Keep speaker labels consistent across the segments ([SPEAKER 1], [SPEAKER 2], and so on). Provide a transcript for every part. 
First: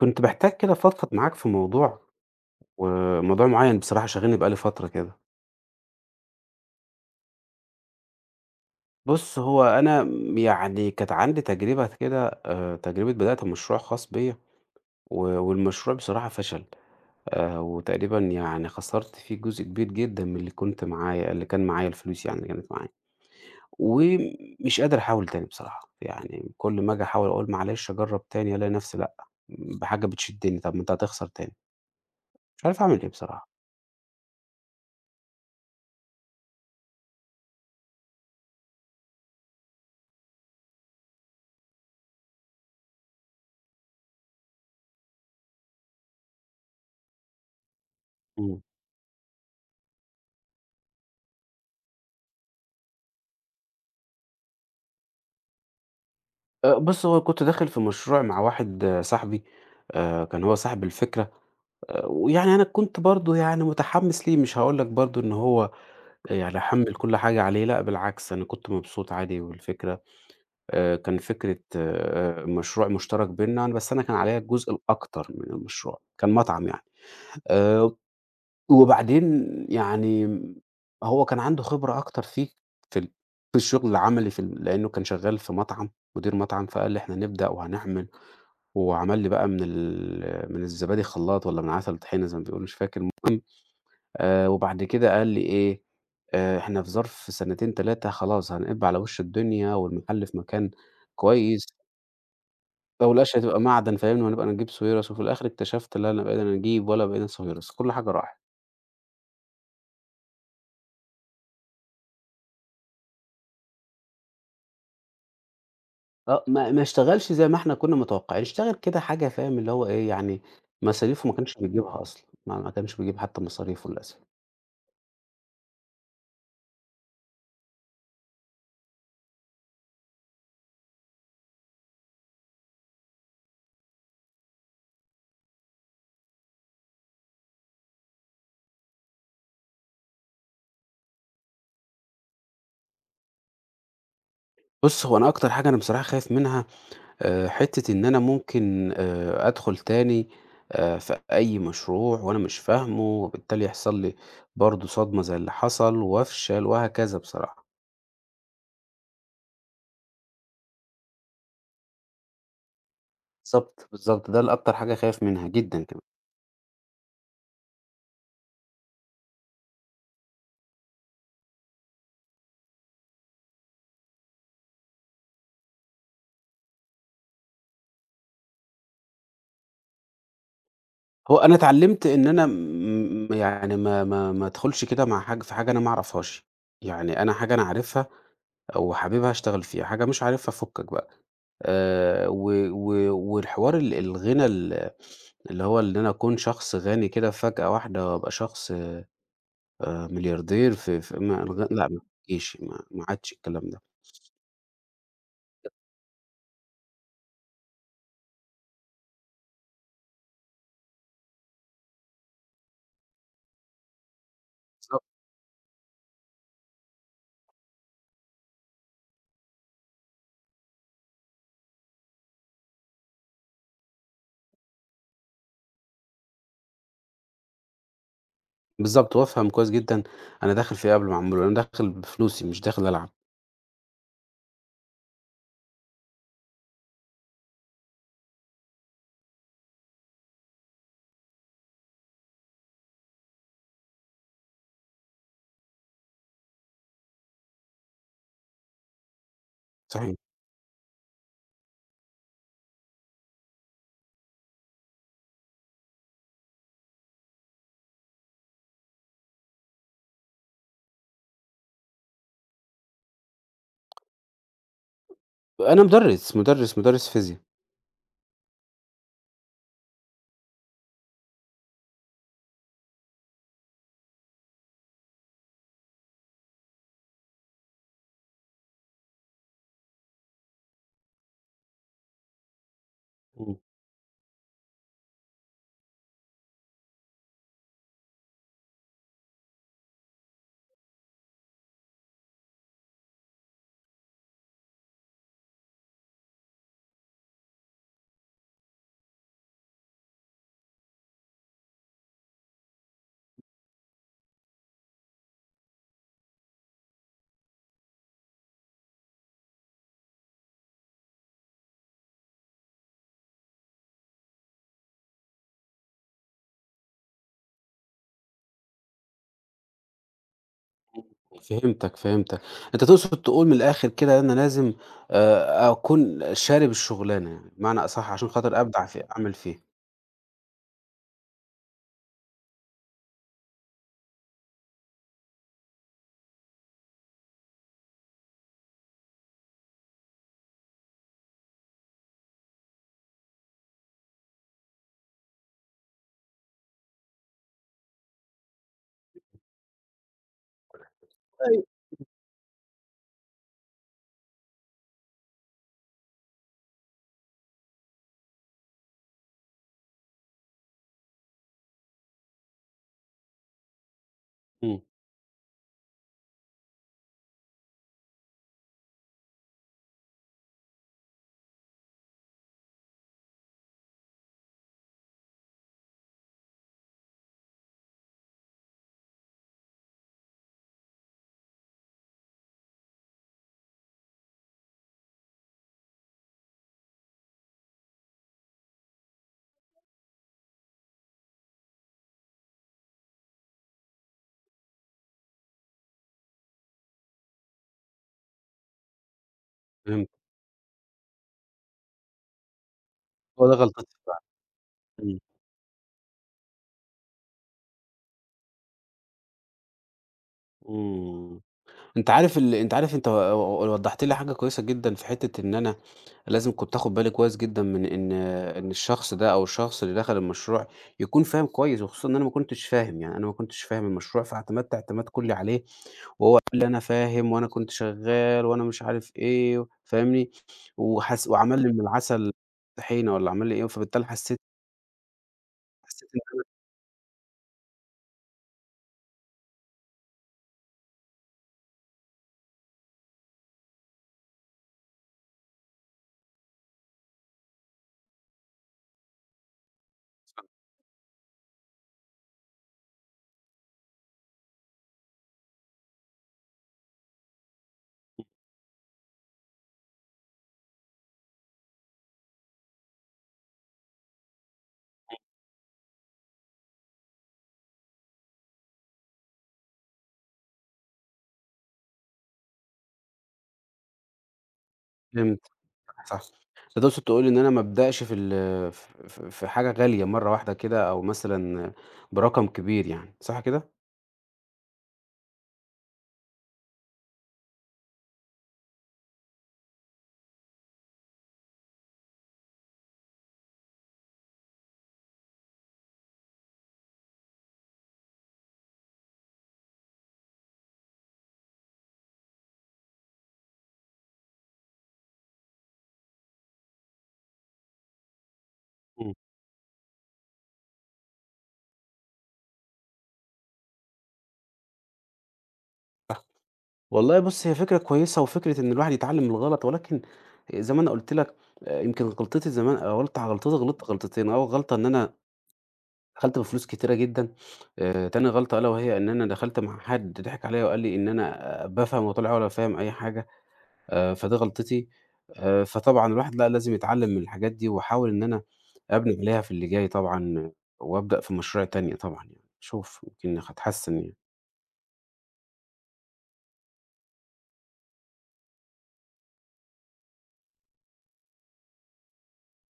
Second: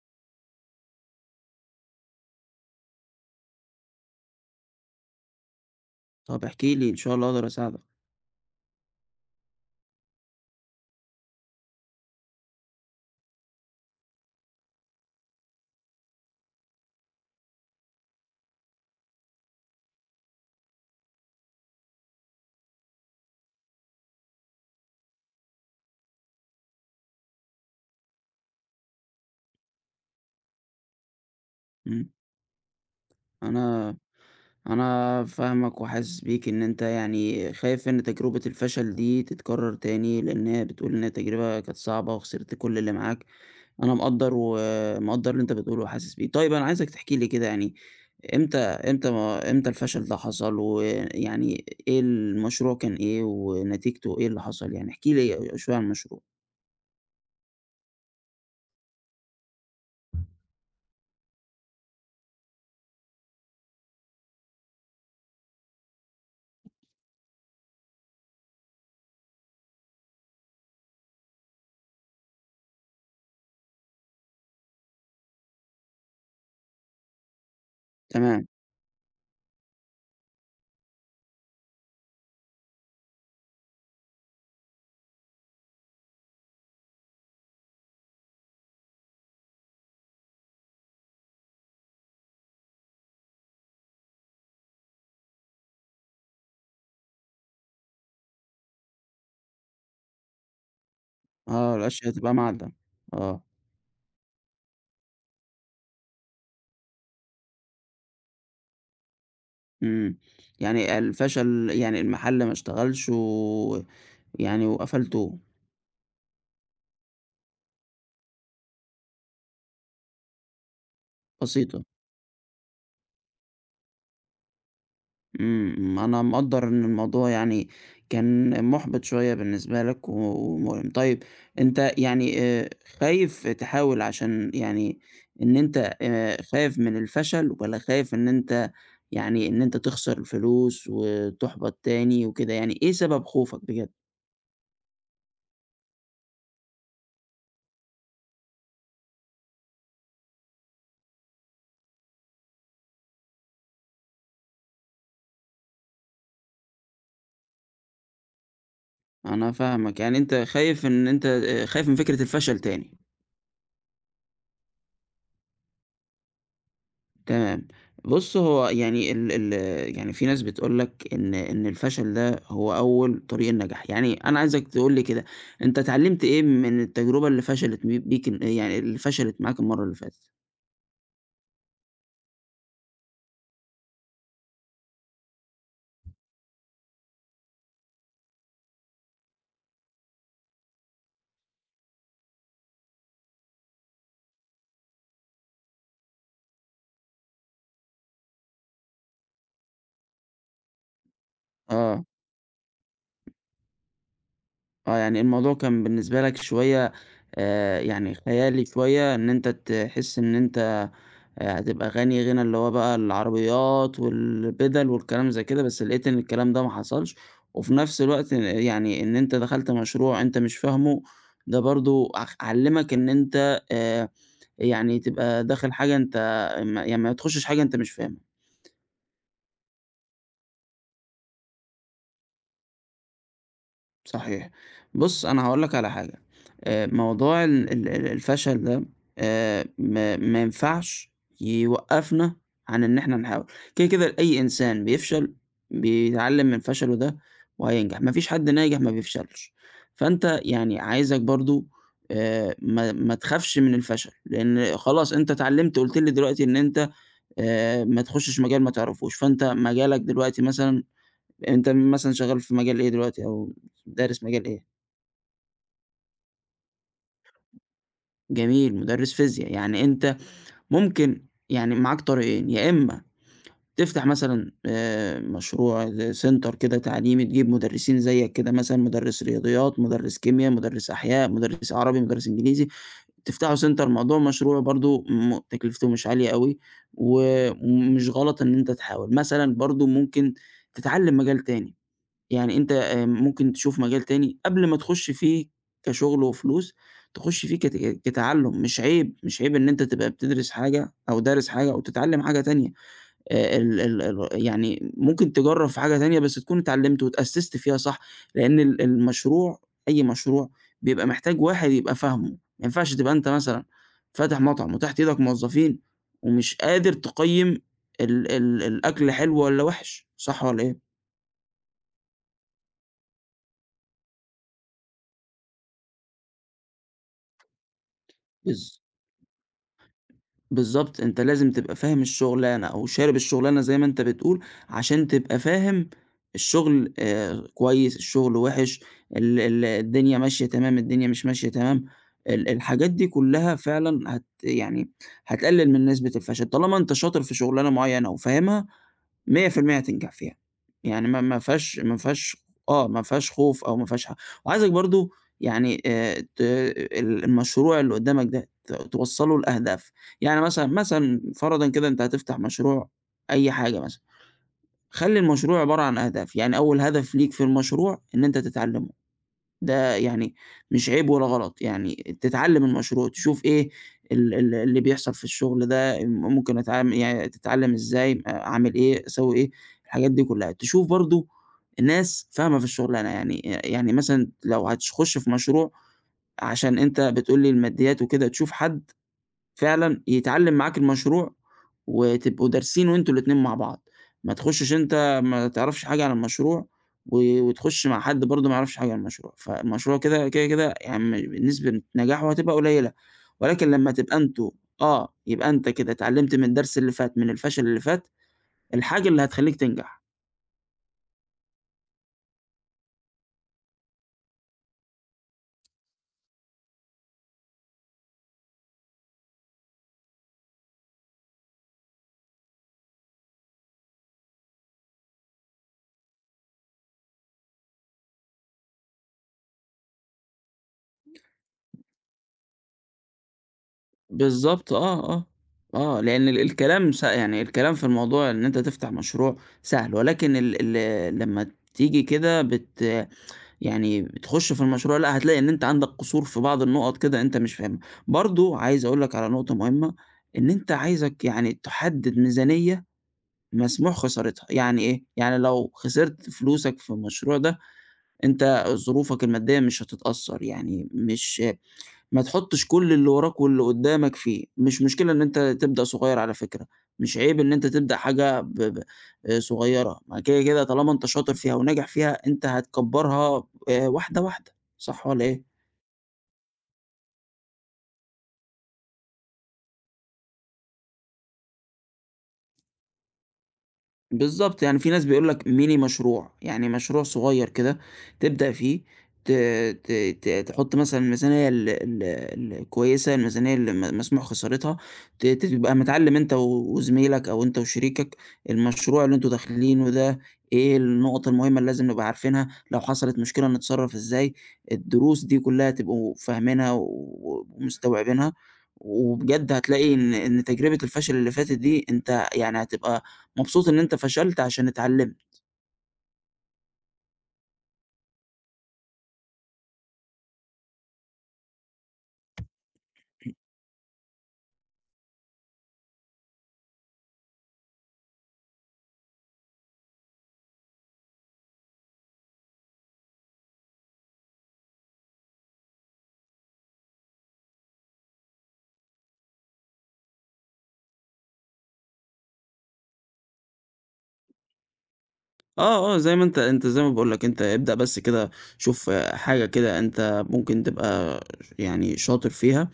[SPEAKER 1] كنت باحتاج كده أفضفض معاك في موضوع، وموضوع معيّن بصراحة شاغلني بقى لي فترة كده.
[SPEAKER 2] طب احكِ لي، إن شاء الله أقدر أساعدك.
[SPEAKER 1] بُص، هو أنا يعني كانت عندي تجربة كده، تجربة بدأت مشروع خاص بيّا. و والمشروع بصراحة فشل. وتقريبًا يعني خسرت فيه جزء كبير جدًا من اللي كان معايا الفلوس يعني اللي كانت معايا، ومش قادر أحاول تاني بصراحة، يعني كل ما آجي أحاول أقول معلش أجرّب تاني ألاقي نفسي لأ، بحاجة بتشدني طب ما أنت هتخسر تاني،
[SPEAKER 2] إمم،
[SPEAKER 1] مش عارف أعمل إيه بصراحة.
[SPEAKER 2] أنا أنا فاهمك وحاسس بيك إن أنت يعني خايف إن تجربة الفشل دي تتكرر تاني، لإن هي بتقول إن هي تجربة كانت صعبة وخسرت كل اللي معاك، أنا مقدّر ومقدّر اللي أنت بتقوله وحاسس بيه. طيب أنا عايزك تحكي لي كده يعني إمتى
[SPEAKER 1] إمم.
[SPEAKER 2] إمتى ما إمتى الفشل ده حصل، ويعني إيه المشروع كان إيه، ونتيجته إيه اللي حصل؟ يعني احكِ لي شوية عن المشروع.
[SPEAKER 1] بُص، هو كنت داخل في مشروع مع واحد صاحبي. كان هو صاحب الفكرة. ويعني أنا كنت برضه يعني متحمّس ليه، مش هاقول لك برضه إن هو يعني أحمّل كل حاجة عليه، لأ بالعكس أنا كنت مبسوط عادي، والفكرة كان فكرة مشروع مشترك بيننا، أنا بس أنا كان عليّا الجزء الأكتر من المشروع، كان مطعم يعني. آآ
[SPEAKER 2] تمام،
[SPEAKER 1] وبعدين يعني هو كان عنده خبرة أكتر فيه في ال في الشغل العملي، في ال لإنه كان شغال في مطعم، مدير مطعم، فقال لي: "إحنا هنبدأ وهنعمل." وعمل لي بقى من الزبادي خلّاط والّا من عسل طحينة زي ما بيقولوا مش فاكر، المهم وبعد كده قال لي إيه. إحنا في ظرف سنتين 3 خلاص هنبقى على وش الدنيا، والمحل في مكان كويس،
[SPEAKER 2] آه، الأشياء تبقى معدّة،
[SPEAKER 1] والقش
[SPEAKER 2] آه.
[SPEAKER 1] هتبقى معدن فاهمني، وهنبقى نجيب سويرس، وفي الآخر اكتشفت لا انا بقينا نجيب ولا بقينا سويرس، كل حاجة راحت.
[SPEAKER 2] إمم، يعني الفشل يعني المحل ما اشتغلش و يعني وقفلتوه،
[SPEAKER 1] آه، ما اشتغلش زي ما إحنا كنا متوقعين، اشتغل كده حاجة فاهم اللي هو إيه، يعني مصاريفه ما كانش
[SPEAKER 2] بسيطة،
[SPEAKER 1] بيجيبها أصلًا، ما كانش بيجيب حتى مصاريفه للأسف.
[SPEAKER 2] إمم، أنا مقدّر إن الموضوع يعني كان مُحبِط شوية بالنسبة لك و ومؤلم، طيب أنت يعني خايف تحاول عشان يعني إن أنت خايف من الفشل والّا خايف إن أنت يعني إن أنت تخسر الفلوس وتُحبَط تاني وكده، يعني إيه سبب خوفك بجد؟
[SPEAKER 1] بُص، هو أنا أكتر حاجة أنا بصراحة خايف منها حتّة إن أنا ممكن أدخل تاني في أي مشروع وأنا مش فاهمه، وبالتالي يحصل لي برضه صدمة زي اللي حصل وأفشل وهكذا بصراحة.
[SPEAKER 2] أنا فاهمك، يعني أنت خايف إن أنت خايف من فكرة الفشل تاني.
[SPEAKER 1] بالضبط، بالضبط، ده اللي أكتر حاجة خايف منها جدًا كمان.
[SPEAKER 2] تمام. بُص، هو يعني ال ال يعني في ناس بتقول لك إن الفشل ده هو أول طريق النجاح، يعني أنا عايزك تقول لي كده، أنت اتعلّمت إيه من التجربة اللي فشلت م بيك ال يعني اللي فشلت معاك المَرّة اللي فاتت؟
[SPEAKER 1] هو أنا اتعلمت إن أنا يعني ما أدخلش كده مع حاجة في حاجة أنا ما أعرفهاش، يعني أنا حاجة أنا عارفها أو حاببها أشتغل فيها، حاجة مش عارفها فُكّك بقى. آآ و و والحوار الغِنى، اللي هو إن أنا أكون شخص غني كده فجأة واحدة وأبقى شخص ملياردير، في ما الغ لأ ما
[SPEAKER 2] آه.
[SPEAKER 1] تجيش، ما عادش الكلام ده.
[SPEAKER 2] آه، يعني الموضوع كان بالنسبة لك شوية يعني خيالي شوية إن أنت تحس إن أنت هتبقى غني غنى اللي هو بقى العربيات والبِدَل
[SPEAKER 1] بالضبط،
[SPEAKER 2] والكلام زي كده، بس لقيت إن الكلام ده ما حصلش، وفي نفس الوقت يعني إن أنت دخلت مشروع أنت مش فاهمه، ده برضه علّمك إن أنت يعني تبقى داخل حاجة أنت ما يعني ما تخشش حاجة أنت مش فاهمها.
[SPEAKER 1] بالضبط، وأفهم كويس جدًا أنا داخل في إيه قبل ما أعمله، أنا داخل بفلوسي مش داخل ألعب.
[SPEAKER 2] صحيح. بُص، أنا هاقول لك على حاجة، موضوع ال ال ال الفشل ده ما ينفعش يوقّفنا عن إن إحنا نحاول. كده، كده أي إنسان بيفشل بيتعلّم من فشله ده وهينجح، ما فيش حد ناجح ما بيفشلش.
[SPEAKER 1] صحيح.
[SPEAKER 2] فأنت يعني عايزك برضه ما تخافش من الفشل، لإن خلاص أنت اتعلّمت، قُلت لي دلوقتي إن أنت ما تخشّش مجال ما تعرفوش، فأنت مجالك دلوقتي مثلًا أنت مثلًا شغال في مجال إيه دلوقتي أو دارس مجال إيه؟
[SPEAKER 1] أنا مُدرِّس فيزيا.
[SPEAKER 2] جميل، مُدرّس فيزياء، يعني أنت ممكن يعني معاك طريقين، يا إمّا تفتح مثلًا مشروع ل center كده تعليمي تجيب مُدرّسين زيّك كده مثلًا مُدرّس رياضيات، مُدرّس كيميا، مُدرّس أحياء، مُدرّس عربي، مُدرّس إنجليزي، تفتحوا
[SPEAKER 1] إمم.
[SPEAKER 2] center الموضوع مشروع برضه م تكلفته مش عالية أوي و ومش غلط إن أنت تحاول، مثلًا برضه ممكن تتعلّم مجال تاني. يعني أنت ممكن تشوف مجال تاني قبل ما تخُش فيه كشغل وفلوس، تخُش فيه كتعلُّم، مش عيب، مش عيب إن أنت تبقى بتدرس حاجة أو دارس حاجة وتتعلِّم حاجة تانية، ال ال ال يعني ممكن تجرّب في حاجة تانية بس تكون اتعلِّمت واتأسِّست فيها صح، لإن المشروع أي مشروع بيبقى محتاج واحد يبقى فاهمه، ما ينفعش تبقى أنت مثلًا فاتح مطعم وتحت إيدك موظّفين ومش قادر تقيِّم ال ال الأكل حلو والّا وِحِش، صح والّا إيه؟
[SPEAKER 1] فهمتك، فهمتك. أنت تقصد تقول من الآخر كده أنا لازم أكون شارب الشُغلانة يعني، بمعنى أصح عشان خاطر
[SPEAKER 2] بالض
[SPEAKER 1] أبدع في أعمل فيها.
[SPEAKER 2] بالضبط، أنت لازم تبقى فاهم الشغلانة أو شارب الشغلانة زي ما أنت بتقول، عشان تبقى فاهم الشغل كويس، الشغل وِحِش، ال ال الدنيا ماشية تمام، الدنيا مش ماشية تمام، الحاجات دي كلّها فعلًا يعني هتقلل من نسبة الفشل، طالما أنت شاطر في شغلانة معيّنة وفاهمها 100% هتنجح فيها، يعني ما ما
[SPEAKER 1] أيوه.
[SPEAKER 2] فيهاش ما فيهاش آه، ما فيهاش خوف أو ما فيهاش وعايزك برضه يعني ت ال المشروع اللي قدّامك ده توصّله لأهداف، يعني مثلًا فرضًا كده أنت هتفتح مشروع أي حاجة مثلًا،
[SPEAKER 1] إمم.
[SPEAKER 2] خلّي المشروع عبارة عن أهداف، يعني أول هدف ليك في المشروع إن أنت تتعلّم ده يعني مش عيب ولا غلط، يعني تتعلّم المشروع، تشوف إيه ال ال اللي بيحصل في الشغل ده، ممكن يعني تتعلّم إزاي، أعمل إيه، أسوي إيه، الحاجات دي كلّها. تشوف برضه ناس فاهمة في الشغلانة، يعني مثلًا لو هتخُش في مشروع عشان أنت بتقول لي الماديات وكده، تشوف حد فعلًا يتعلّم معاك المشروع، وتبقوا دارسين وأنتم الاتنين مع بعض، ما تخشش أنت ما تعرفش حاجة عن المشروع، وتخش مع حد برضه ما يعرفش حاجة عن المشروع، فالمشروع
[SPEAKER 1] فهمت.
[SPEAKER 2] كده يعني نسبة نجاحه هتبقى قليلة،
[SPEAKER 1] هو ده
[SPEAKER 2] ولكن لمّا
[SPEAKER 1] غلطتي
[SPEAKER 2] تبقى
[SPEAKER 1] فعلًا.
[SPEAKER 2] أنتم آه،
[SPEAKER 1] إمم.
[SPEAKER 2] يبقى أنت كده اتعلّمت من الدرس اللي فات، من الفشل اللي فات، الحاجة اللي هتخلّيك تنجح.
[SPEAKER 1] إمم. أنت عارف، أنت و وضّحت لي حاجة كويسة جدًا في حتّة إن أنا لازم كنت آخُد بالي كويس جدًا من إن الشخص ده أو الشخص اللي دخل المشروع يكون فاهم كويس، وخصوصًا إن أنا ما كنتش فاهم، يعني أنا ما كنتش فاهم المشروع، فاعتمدت اعتماد كلّي عليه وهو قال لي: "أنا فاهم وأنا كنت شغّال وأنا مش عارف إيه." فاهمني؟ وحس وعمل لي من العسل طحينة والّا عمل لي إيه، فبالتالي حسّيت
[SPEAKER 2] بالضبط آه،
[SPEAKER 1] حسّيت إن
[SPEAKER 2] لإن
[SPEAKER 1] أنا
[SPEAKER 2] الكلام يعني الكلام في الموضوع إن أنت تفتح مشروع سهل، ولكن ال ال لمّا تيجي كده يعني بتخش في المشروع لأ، هتلاقي إن أنت عندك قصور في بعض النقط كده أنت مش فاهمها. برضه عايز أقول لك على نقطة مهمة، إن أنت عايزك يعني تحدد ميزانية مسموح خسارتها، يعني إيه؟ يعني لو خسرت فلوسك في المشروع ده، أنت ظروفك المادية مش هتتأثّر، يعني مش ما تحطّش كل اللي وراك واللي قدّامك فيه، مش مشكلة إن أنت تبدأ صغيّر على فكرة، مش عيب إن أنت تبدأ حاجة ب ب صغيّرة، ما كده، كده طالما أنت شاطر فيها وناجح فيها أنت هتكبّرها واحدة، واحدة، صح والّا
[SPEAKER 1] فهمت.
[SPEAKER 2] إيه؟
[SPEAKER 1] صح. أنت تقصد تقول لي إن أنا ما أبدأش في حاجة غالية مرّة واحدة كده أو مثلًا برقم كبير يعني، صح كده؟
[SPEAKER 2] بالضبط، يعني في ناس بيقول لك mini مشروع، يعني مشروع صغير كده تبدأ فيه ت ت ت تحُط مثلًا الميزانية ال ال الكويسة، الميزانية اللي مسموح خسارتها، ت تبقى متعلّم أنت و- وزميلك أو أنت وشريكك المشروع اللي أنتم داخلينه ده إيه النُقط المهمة اللي لازم نبقى عارفينها، لو حصلت مشكلة نتصرّف إزاي، الدروس دي كلّها تبقوا فاهمينها ومستوعبينها،
[SPEAKER 1] إمم،
[SPEAKER 2] وبجد هتلاقي إن تجربة الفشل اللي فاتت دي أنت يعني هتبقى مبسوط إن أنت فشلت عشان اتعلمت.
[SPEAKER 1] صح. والله بُص، هي فكرة كويسة وفكرة إن الواحد يتعلّم من الغلط، ولكن زي ما أنا قُلت لك يمكن غلطتي زمان، آه، غلطة غلطتي غلطت غلطتين، أول غلطة إن أنا دخلت بفلوس كتيرة جدًا. تاني غلطة ألا وهي إن أنا دخلت مع حد ضحك عليّا وقال لي إن أنا بافهم، وطلع هو لا فاهم أي حاجة. فدي غلطتي. فطبعًا الواحد لأ، لازم يتعلّم من الحاجات دي، واحاول إن أنا أبني عليها في اللي جاي طبعًا، وأبدأ في مشاريع تانية طبعًا يعني، أشوف يمكن هاتحسّن يعني.
[SPEAKER 2] زي ما أنت زي ما باقول لك أنت ابدأ بس كده شوف آه، حاجة كده أنت ممكن تبقى يعني شاطر فيها،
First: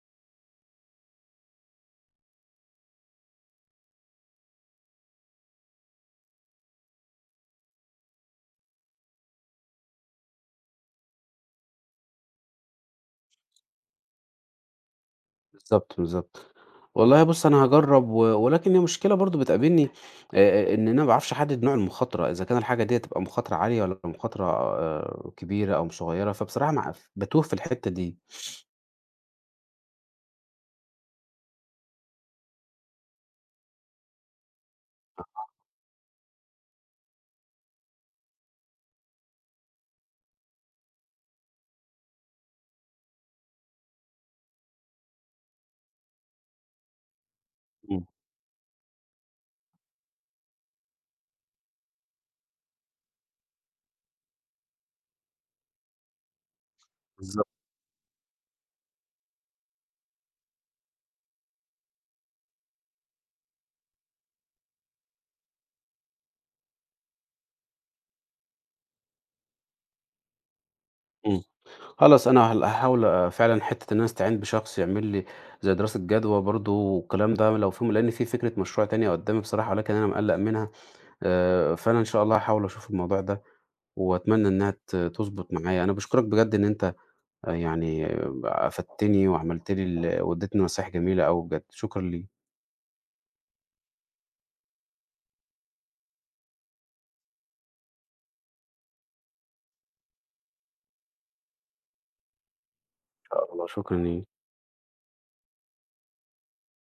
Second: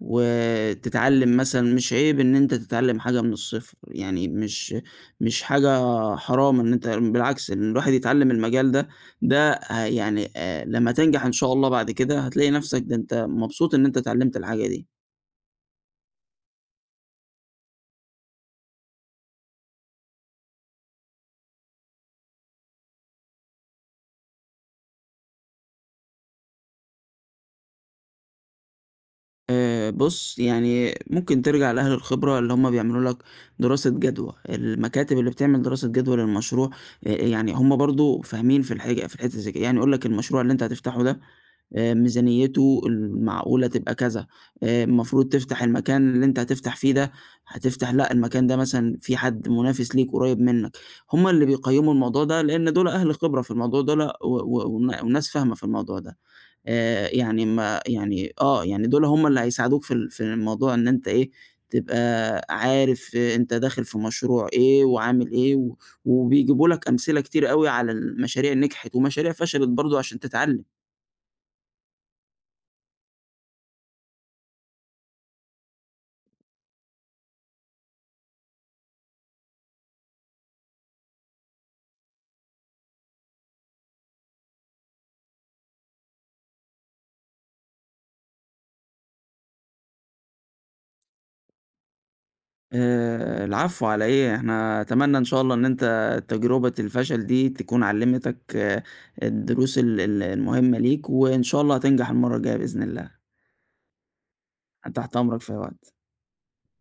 [SPEAKER 2] وتتعلم مثلًا مش عيب إن أنت تتعلم حاجة من الصفر، يعني مش حاجة حرام إن أنت بالعكس إن الواحد يتعلم المجال ده، ده ه يعني لمّا تنجح إن شاء الله بعد كده هتلاقي نفسك ده أنت مبسوط إن أنت اتعلمت الحاجة دي.
[SPEAKER 1] بالضبط، بالضبط. والله بُص، أنا هاجرّب، ولكن هي مشكلة برضه بتقابلني آآ إن أنا ما باعرفش أحدّد نوع المخاطرة، إذا كان الحاجة ديّة تبقى مخاطرة عالية والّا مخاطرة كبيرة أو صغيّرة، فبصراحة ما أعرف باتوه في الحتّة دي.
[SPEAKER 2] بُص، يعني ممكن ترجع لأهل الخبرة اللي هم بيعملوا لك دراسة جدوى، المكاتب اللي بتعمل دراسة جدوى للمشروع يعني هم برضه فاهمين في الحاجة في الحتّة زي كده، يعني يقول لك المشروع اللي أنت هتفتحه ده ميزانيته المعقولة تبقى كذا، المفروض تفتح المكان اللي أنت هتفتح فيه ده، هتفتح
[SPEAKER 1] إمم،
[SPEAKER 2] لأ المكان ده مثلًا في حد منافس ليك قريب منك، هم اللي بيقيّموا الموضوع ده لإن دول أهل خبرة في الموضوع دول و وناس فاهمة في الموضوع ده. يعني
[SPEAKER 1] بالضبط،
[SPEAKER 2] ما يعني آه، يعني دول هم اللي هيساعدوك في في الموضوع إن أنت إيه، تبقى عارف آه، أنت داخل في مشروع إيه وعامل إيه وبيجيبوا لك أمثلة كتير أوي على المشاريع اللي نجحت ومشاريع فشلت برضه عشان تتعلّم.
[SPEAKER 1] إمم. خلاص أنا هاحاول فعلًا حتّة إن أنا أستعين بشخص يعمل لي زي دراسة جدوى برضه، والكلام ده لو في، لإن في فكرة مشروع تانية قدّامي بصراحة ولكن أنا مقلّق منها. فأنا إن شاء الله هاحاول أشوف الموضوع ده وأتمنى إنها تضبط معايا. أنا باشكرك بجد إن أنت يعني أفدتني وعملت لي وادّيتني نصايح جميلة أوي بجد، شكرًا ليك.
[SPEAKER 2] العفو على إيه، إحنا أتمنى إن شاء الله إن أنت تجربة الفشل دي تكون علّمتك آه، الدروس ال ال المهمة ليك وإن شاء الله هتنجح المرّة الجاية بإذن الله.
[SPEAKER 1] إن شاء الله. شكرًا ليك.
[SPEAKER 2] أنا تحت أمرك في أي وقت.